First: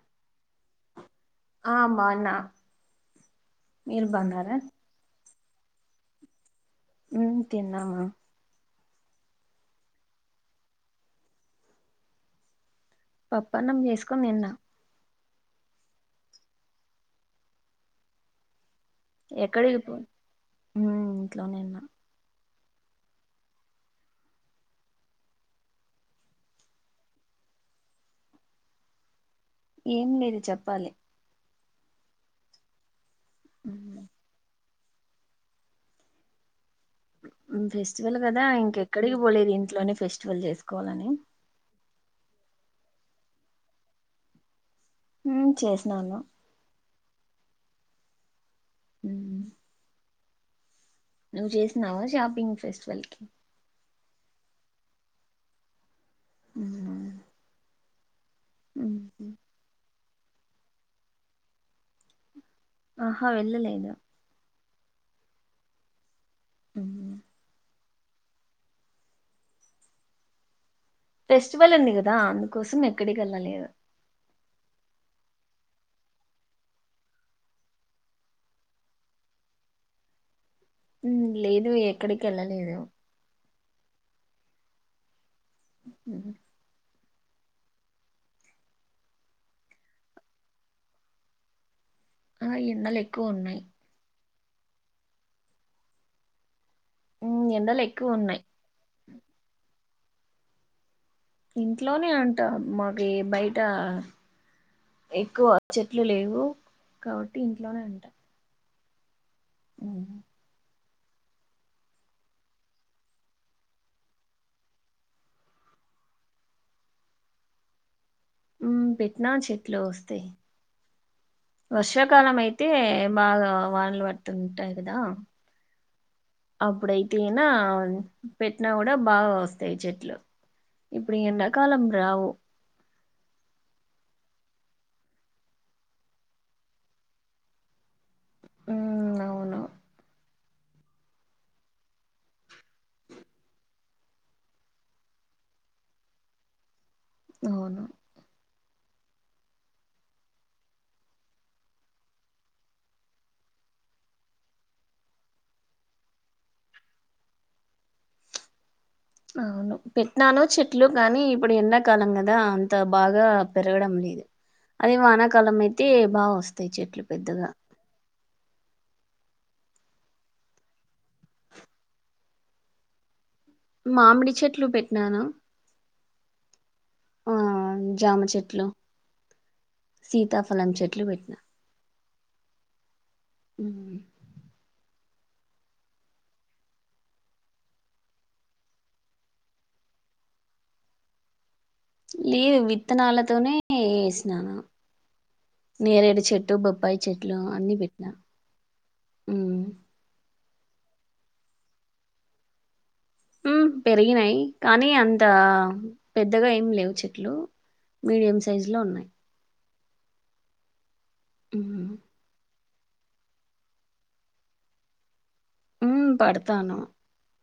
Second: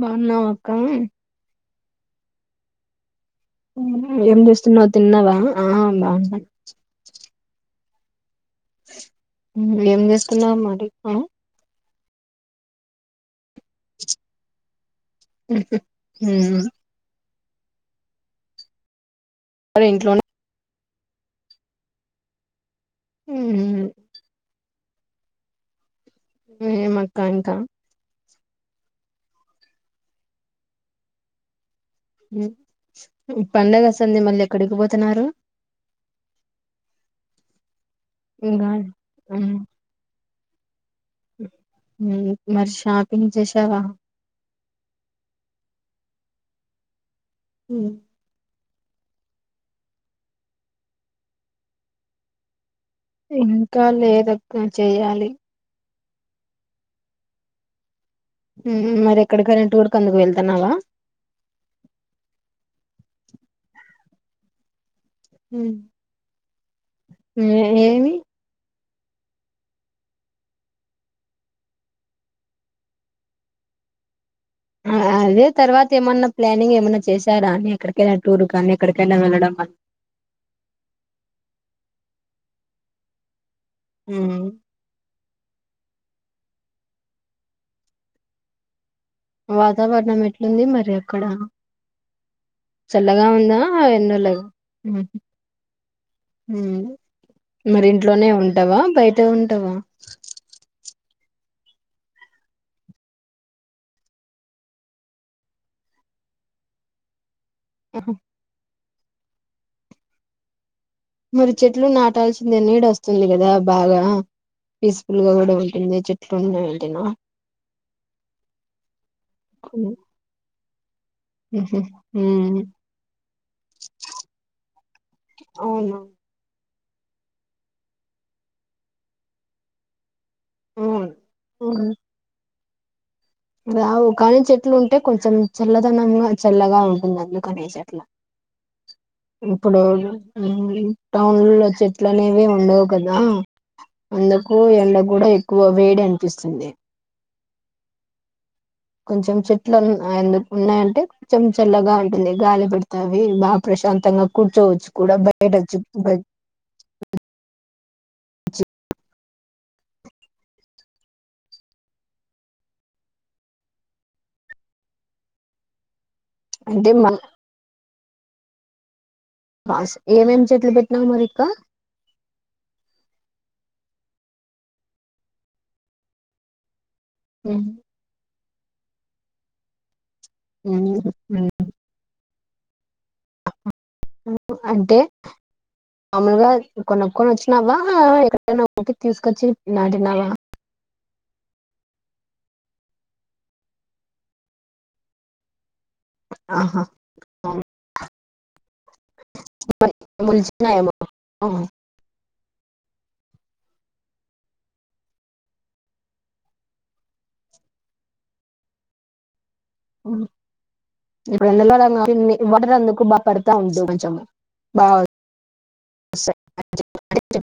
బావున్నావా అక్క ఆ బాన్నా ఏం చేస్తున్నావు తిన్నావా ఆ బావున్న ఉమ్ తిన్నామా ఏం చేస్తున్నావ్ మరి ఆ పప్పన్నం చేసుకొని తిన్న ఉహు హు ఎక్కడికి మరి పో ఇంట్లోనే హు ఇంట్లోనే ఉన్నా హ్మ్మ్ ఏమక్క ఇంకా ఏం లేదు చెప్పాలి హ్ ఉమ్, పండగస్తుంది మళ్ళ ఎక్కడికి బోతున్నారు ఫెస్టివల్ కదా ఇంకెక్కడికి పోలేదు ఇంట్లోనే ఫెస్టివల్ చేసుకోవాలని హ్మ్ మరి షాపింగ్ చేశావా ఉమ్ చేసినాను ఉహ్ మ్మ్ నువ్వు చేసినావా షాపింగ్ ఫెస్ట్ ఇంకా లేదక్క చేయాలి అ [inaudible] ఉమ్ మరి ఎక్కడికన్న టూర్ కందుకు వెళ్తున్నావా ఆహా వెళ్ళలేదు హ్ ఉమ్. ఏ ఏమి ఫెస్టివల్ ఉంది కదా అందుకోసం ఎక్కడికేళ్ళలేదు ఆ అదే తర్వాత ఏమన్నా ప్లానింగ్ ఏమన్నా చేశారా అని ఎక్కడికన్నా టూర్ కానీ ఎక్కడికైన వెళ్ళడం అహ్ హు లేదు ఎక్కడికెళ్ళలేదు ఉహ్ హ్ వాతావరణం ఎట్లుంది మరి అక్కడ ఆ ఎండలు చల్లగా ఎక్కువ ఉందా ఉన్నాయి ఎండలేనా ఉహ్ ఉమ్, ఎండలు మరి ఎక్కువ ఇంట్లోనే ఉన్నాయి ఉంటావా బయట ఉంటవా ఇంట్లోనే ఉంటా మాకీ బయిటా ఎక్కువ చెట్లు లేవు కావట్టి ఇంట్లోనే ఉంటా ఆహా. ఉహ్ మరి చెట్లు నాటాల్సిందే నీడోస్తుంది కదా బాగా పీస్ ఫుల్ గా కూడా ఉంటుంది చెట్లు ఉన్నాయి అంటేనా ఉమ్ పెట్టినా చెట్లు వస్తాయి వర్షాకాలం ఉమ్ అయితే బాగా వానలు పడుతుంటాయి కదా అవునా అప్పుడైతే నా పెట్టినా కూడా బాగా వస్తాయి చెట్లు ఉమ్ ఇప్పుడు ఎండా కాలం ఉమ్. రావు రావు కాని చెట్లు ఉంటే కొంచెం చల్లదనంగా చల్లగా ఉంటుంది అందుకు అనేసి అట్లా మ్మ్ అవును ఇంకొన్ని రోజులు మళ్ళీ టౌన్లో చెట్లు అనేవి ఉండవు కదా అందుకు ఎండక్ కూడా ఎక్కువ వేడి అనిపిస్తుంది అవును కొంచెం చెట్లు ఆ యందుకు ఉన్నాయంటే కొంచెం చల్లగా ఉంటుంది గాలి పెడతావి బా ప్రశం శాంతంగా కూర్చోవచ్చు కూడా బయటోచ్చి చె అవును పెట్టినాను చెట్లు కానీ ఇప్పుడు ఎండాకాలం కదా అంత బాగా పెరగడం లేదు అదే వానాకాలం అయితే బాగా వస్తాయి అంటే చెట్లు పెద్దగా కాస్ ఏమేం చెట్లు పెట్టినావు మరికా మామిడి చెట్లు పెట్టినాను ఆ జామ చెట్లు సీతాఫలం చెట్లు బెట్నా ఉహ్ [inaudible] మామూలుగా కొనుక్కొని వచ్చినవా ఎక్కడైనా ఒకటి తీసుకొచ్చి నాటినావా లేదు విత్తనాలతోనే వేసినా నేరేడు చెట్టు ఆహా బొప్పాయి చెట్లు అన్నీ పెట్టినా [inaudible] ఉ పెరిగినాయి కానీ అంత పెద్దగా ఏమి లేవు చెట్లు మీడియం సైజు లో ఉన్నాయి ఉ ఉమ్. [inaudible] వాటర్ అందుకు బాగా కొడతావ్ ఉండు కొంచెం బాగా ఊ వస్తాయి పడతాను [inaudible] [inaudible]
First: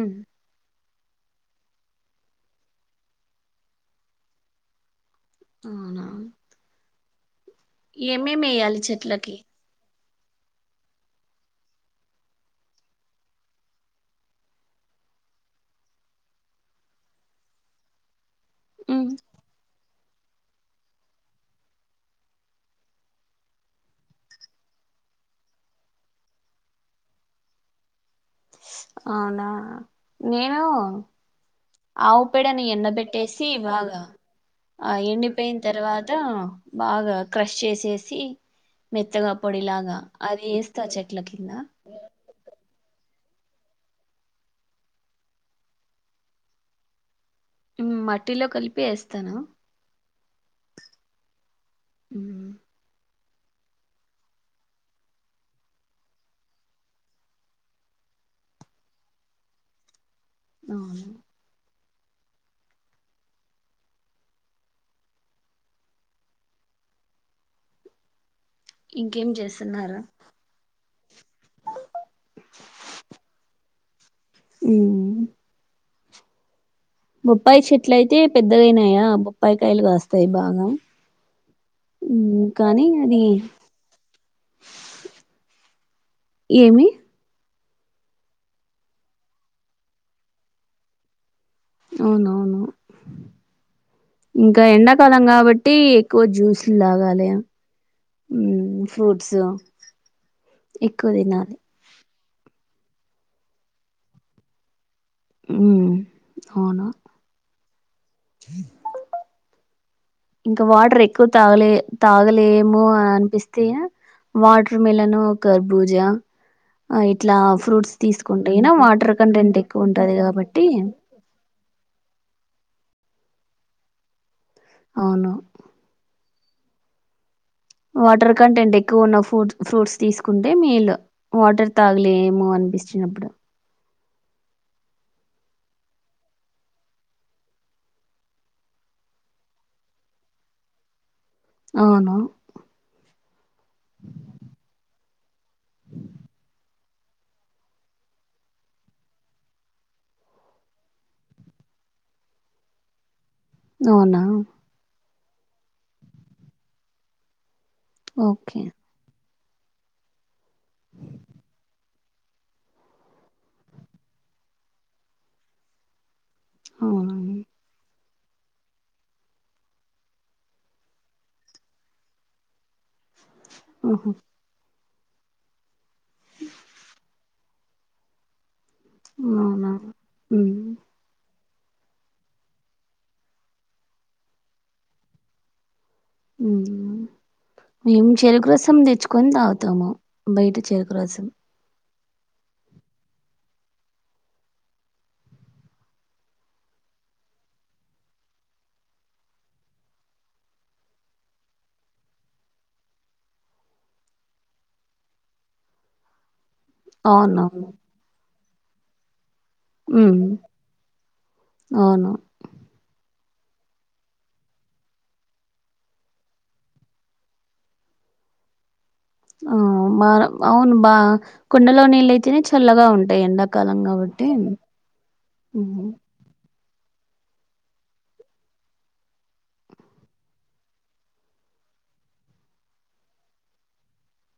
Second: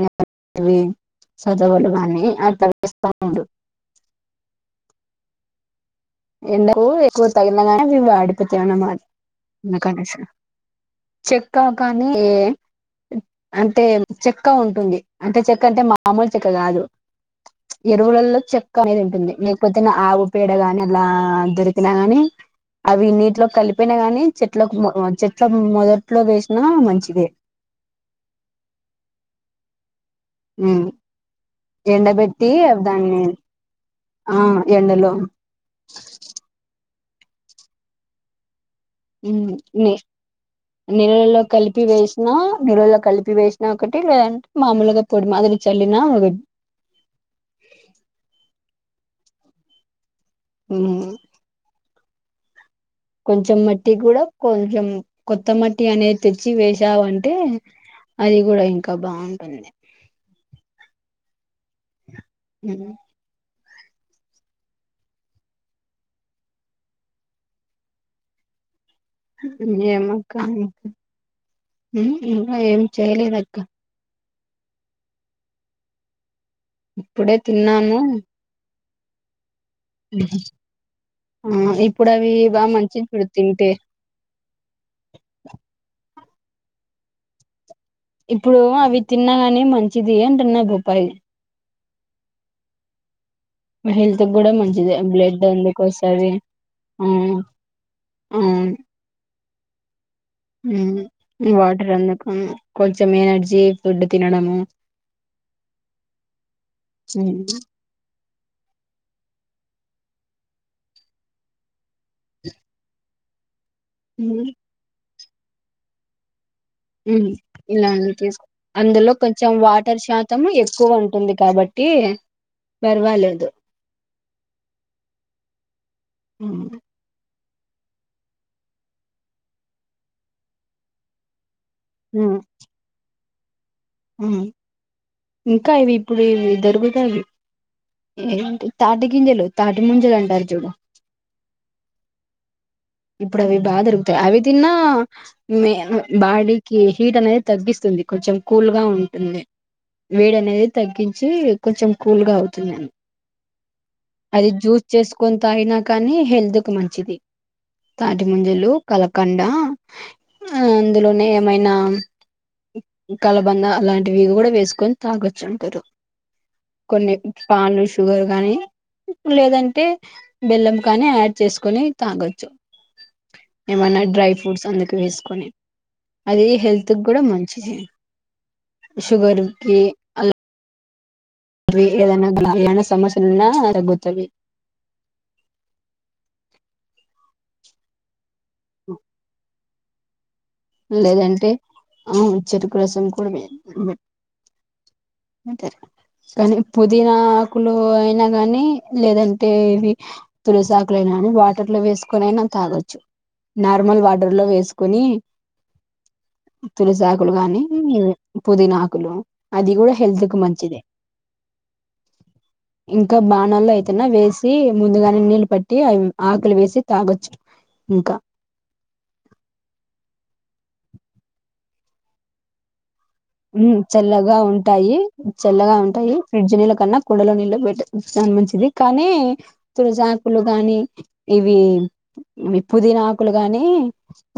ఉమ్, గాని అట్లా వేస్త ఉండు అవునా ఎండలు ఎక్కువ తగిలిన కానీ అవి ఏమేమి వాడిపోతాయ్ వేయాలి అనమాట చెట్లకి అందుకు అనేసి చెక్క కాని ఏ అంటే చెక్క ఉంటుంది అంటే చెక్క అంటే మామూలు చెక్క కాదు ఎరువులలో చెక్క అనేది ఉమ్, ఉంటుంది లేకపోతే ఆవు పేడ గాని అలా దొరికినా కాని అవి నీటిలోకి కలిపినా గానీ చెట్ల చెట్ల మొదట్లో వేసినా మంచిదే అవునా నేను ఆవు ఎండబెట్టి పేడను దాన్ని ఎండబెట్టేసి బాగా ఆ ఆ ఎండలో ఎండిపోయిన తర్వాత బాగా క్రష్ చేసేసి మెత్తగా ఊ ని పొడిలాగా అది ఏస్తా చెట్ల నీళ్ళల్లో కింద కలిపి వేసినా నీళ్లలో కలిపి పి వేసినా ఒకటే లేదంటే మామూలుగా పొడి మాదిరి చల్లిన ఒక ఊ మట్టిలో కలిపి వేస్తాను ఉ కొంచెం మట్టి కూడా కొంచెం కొత్త మట్టి అనేది తెచ్చి వేసావంటే అది కూడా ఇంకా బాగుంటుంది అవునా హు ఇంకేం చేస్తున్నారు ఏమో ఆక్క ఇంకా ఏం చేయలేదు అక్క ఊ ఇప్పుడే బొప్పాయి చెట్ల అయితే పెద్దగా అయినయా ఆ ఇప్పుడు అవి ఉమ్, బాగా కానీ మంచిది అది చుడు తింటే ఏమి ఇప్పుడు అవి తిన్నాగానీ మంచిది అంటున్న బొప్పాయి అవునవును హెల్త్ కూడా ఇంకా మంచిది ఎండాకాలం బ్లడ్ కాబట్టి అందుకు ఎక్కువ వస్తది జ్యూస్లు ఆ తాగాలే ఊ ఫ్రూట్స్ ఎక్కువ ఉ తినాలి వాటర్ అందుకు కొంచెం ఎనర్జీ ఫుడ్ తినడము ఉ అవునా ఇంకా వాటర్ ఎక్కువ తాగలే తాగలేము అని అనిపి తే మ్మ్ వాటర్ మిలన్, కర్బూజా ఆ ఉ ఇట్లా ఇలా ఫ్రూట్స్ అండి తీసుకో తీసుకుంటే గిన అందులో వాటర్ కొంచెం కంటెంట్ ఎక్కువ వాటర్ ఉంటది శాతం కాబట్టి ఎక్కువ ఉంటుంది కాబట్టి ట్టి పర్వాలేదు అవును అ వాటర్ కంటెంట్ ఎక్కువ ఉన్న ఫ్రూట్ ఫ్రూట్స్ తీసుకుంటే మేలు వాటర్ తాగలేము అనిపిచినప్పుడు ఆ ఇంకా ఇవి ఇప్పుడు ఇవి దొరుగుతవి ఏంటి తాటి గింజలు తాటి ముంజల అంటారు చూడు అవును ఇప్పుడు అవి బా దొరుకుతయి అవి తిన్నా మే అ బాడీకి హీట్ అనేది తగ్గిస్తు ది కొంచెం కూల్ గా ఉంటుంది వేడి అనేది తగ్గించి కొంచెం కూల్గా అవుతుంద అవునా అది జ్యూస్ చేసుకొని తాగినా కానీ హెల్త్ కి మంచిది తాటి ఓకే ముంజలు కలకండ ఆ అందులోనే ఏమైనా కలబంద అలాంటివివి కూడా వేసుకొని తాగొచ్చంటరు కొన్ని అవునా పానుష షుగర్ కానీ లేదంటే బెల్లం కానీ ఆడ్ చేసుకొని తాగొచ్చు ఏమన్నా ఆహా డ్రై ఫ్రూట్స్ అ వేసుకొని అది హెల్త్ కూడా మంచిది షుగర్ అవునా కీ అ ఉమ్ ఏదైనా గణమైన సమస్యలున్నా తగ్గుతువి మేము చెరుకు రసం తెచ్చుకొని తాగుతము బయట చేరుకు రసం అవును చెరుకు రసం కూడా మే అంటరు కానీ పుదీనాకులు అయినా గానీ లేదంటే ఇవి తులసాకులయినా కానీ వాటర్ లో వేసుకొనైనా తాగొచ్చు నార్మల్ వాటర్ లో వేసుకునీ తులసాకులు గానీ అవునవును పుదీనాకులు అది కూడా హెల్త్ ఉమ్ కు మంచిదే అవును ఇ క బాణల్లో అయితేనా వేసి ముందుగానే నీళ్ళు పట్టి అవి ఆకులు వేసి తాగొచ్చు ఇంకా ఆ బ అవును బా కుండలో నీళ్ళైతేనే చల్లగా ఉ ఉమ్ చల్లగా ఉంటాయి చల్లగా హ్మ్. ఉంటాయి ఫ్రిడ్జ్ నీళ్ళ కన్నా కుండలో నీళ్లే పెట్టే చాన మంచిది కానీ తులసాకులు గాని ఇవి పుదీనాకులు గానీ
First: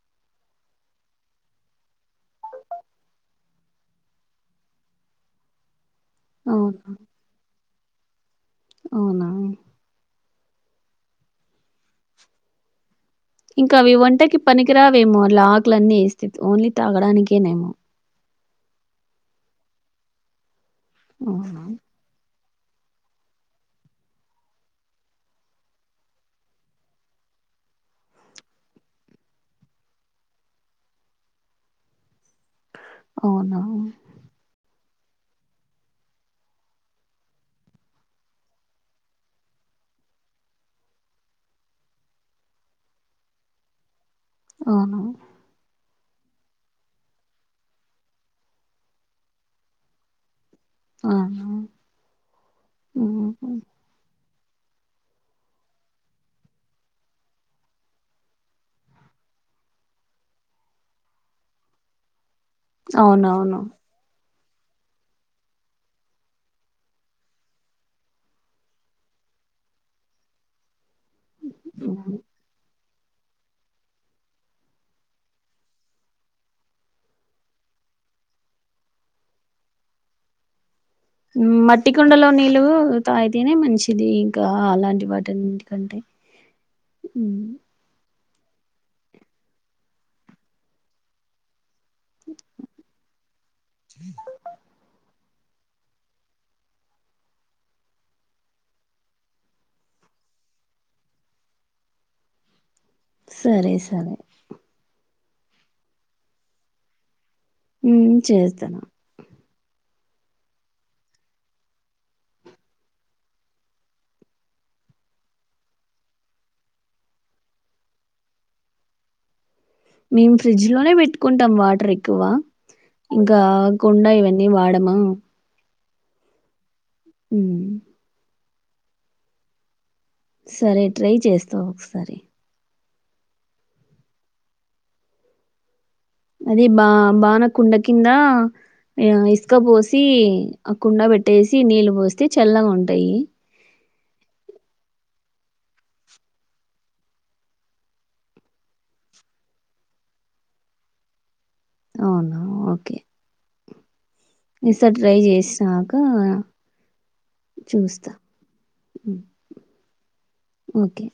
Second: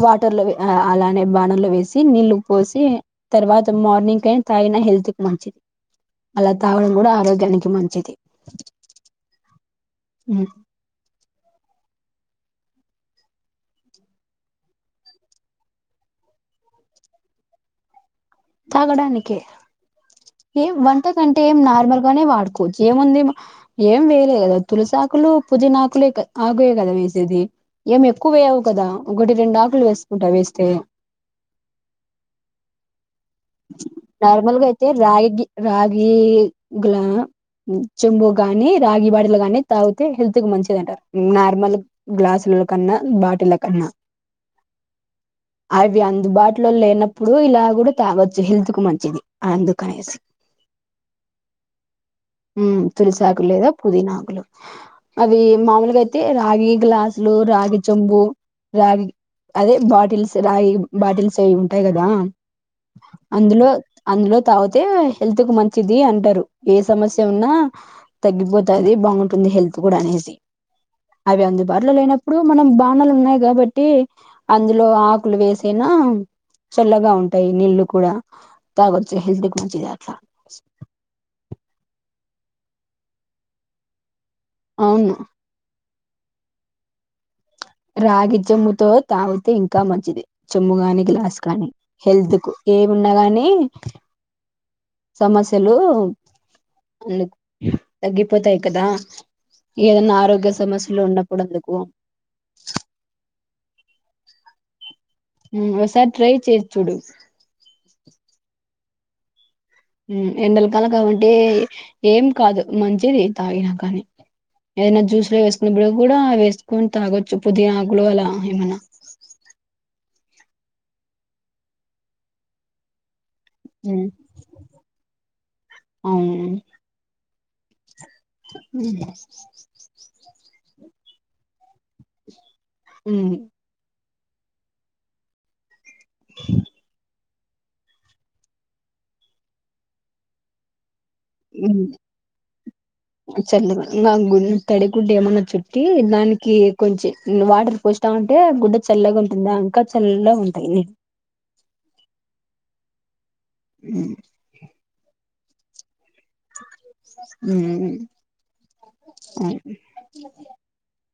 వాటర్ లో వే అలానే బాణర్ లో వేసి నీళ్ళు పోసి తర్వాత మార్నింగ్ అయినా తాగిన హెల్త్ కి మంచిది అలా తాగడం కూడా ఆరోగ్యానికి మంచిది ఉవునా ఉ ఇంకా అవి ఒంటకి పనికిరావేమో అలా ఆకులన్నీ ఏస్త ఓన్లీ తాగడానికేనేమో తాగడానికే ఏం వంట కంటే ఏం అవునా నార్మల్ గానే వాడు చి ఏముంది ఏం వేయలే కదా తులసాకులు పుజనాకులు క ఆగుయే కదా వేసేది ఏమి ఎక్కువ వేయవు కదా ఒకటి రెండు ఆకులు వేసుకుంటా వేస్తే [inaudible] అవునా చ్ నార్మల్గా అయితే రాగి రాగీ గులా చెంబు గానీ రాగి బాటిల్ లో గాని తాగుతే హెల్త్ కి మంచిది అంటారు నార్మల్ గ్లాసులు కన్నా బాటిల కన్నా అవును అవి అందుబాటులో లేనప్పుడు ఇలా కూడా తాగొచ్చు హెల్త్ కు మంచిది అందుకనేసి అవునా? ఉ తులసాకులు హుహు. లేదా పుదీనాకులు అవి మామూలుగా అయితే రాగి గ్లాసులు రాగి చొంబు రాగి అదే బాటిల్స్ రాగి బాటిల్స్ అవి ఉంటాయి కదా అవునవును అందులో అందులో తాగుతే హెల్త్ కు మంచిది అంటరు ఏ సమస్య ఉన్నా తగ్గిపోతది బాగుంటుంది హెల్త్ కూడా అనేసి అవి అందుబాటులో హ్మ్. లేనప్పుడు మనం బా లు ఉన్నాయి కాబట్టి అందులో ఆకులు వేసేనా చల్లగా ఉ అయి నీళ్ళలు కూడా తాగొచ్చు హెల్త్కి మంచిది అట్లా మట్టి కుండలో నీళ్ళు తాగితనే మంచిది ఇంకా అలాంటి అవును వాటికంటే ఉ రాగి చెంబుతో తాగితే ఇంకా మంచిది చెంబు గాని గ్లాస్ గాని హెల్త్ కు ఏమున్నాగాని సమస్యలు అ తగ్గిపోతాయి కదా ఏదైన్నా ఆరోగ్య సమస్యలు ఉన్నప్పుడందుకు సరే సరే ఉమ్ ఒకసారి ట్రై చేసి చూడు ఉ చేస్తా ఎండలకాల కాబట్టి ఏం కాదు మంచిది తాగిన కానీ ఏదైనా జ్యూస్లో వేసుకున్నప్పుడు కూడా వేసుకొని తాగొచ్చు పుదీనాకులు అలా ఏమన్నా మేము ఫ్రిడ్జ్ లోనే పెట్టుకుంటాం వాటర్ ఎక్కువ ఇంకా ఉమ్, గుండా ఇవన్నీ వాడమా అవును ఉ ఉ సరే ట్రై చేస్తా ఒకసారి ఉ అదే బా బాన కుండ కింద ఇసుక పోసి ఆ కుండ పెట్ ఉమ్ చలగ తడి గుడ్డ ఏమన్న చుట్టి దానికి కొంచెం వాటర్ పోసావంటే గుడ్డ చల్లగా ఉంటుంది ఇంకా చల్లగా ఉ టది అవునా ఓకే ఉ ఇసారి ట్రై చేస్తా ఆగు ఉ ఉమ్, అ ఓకే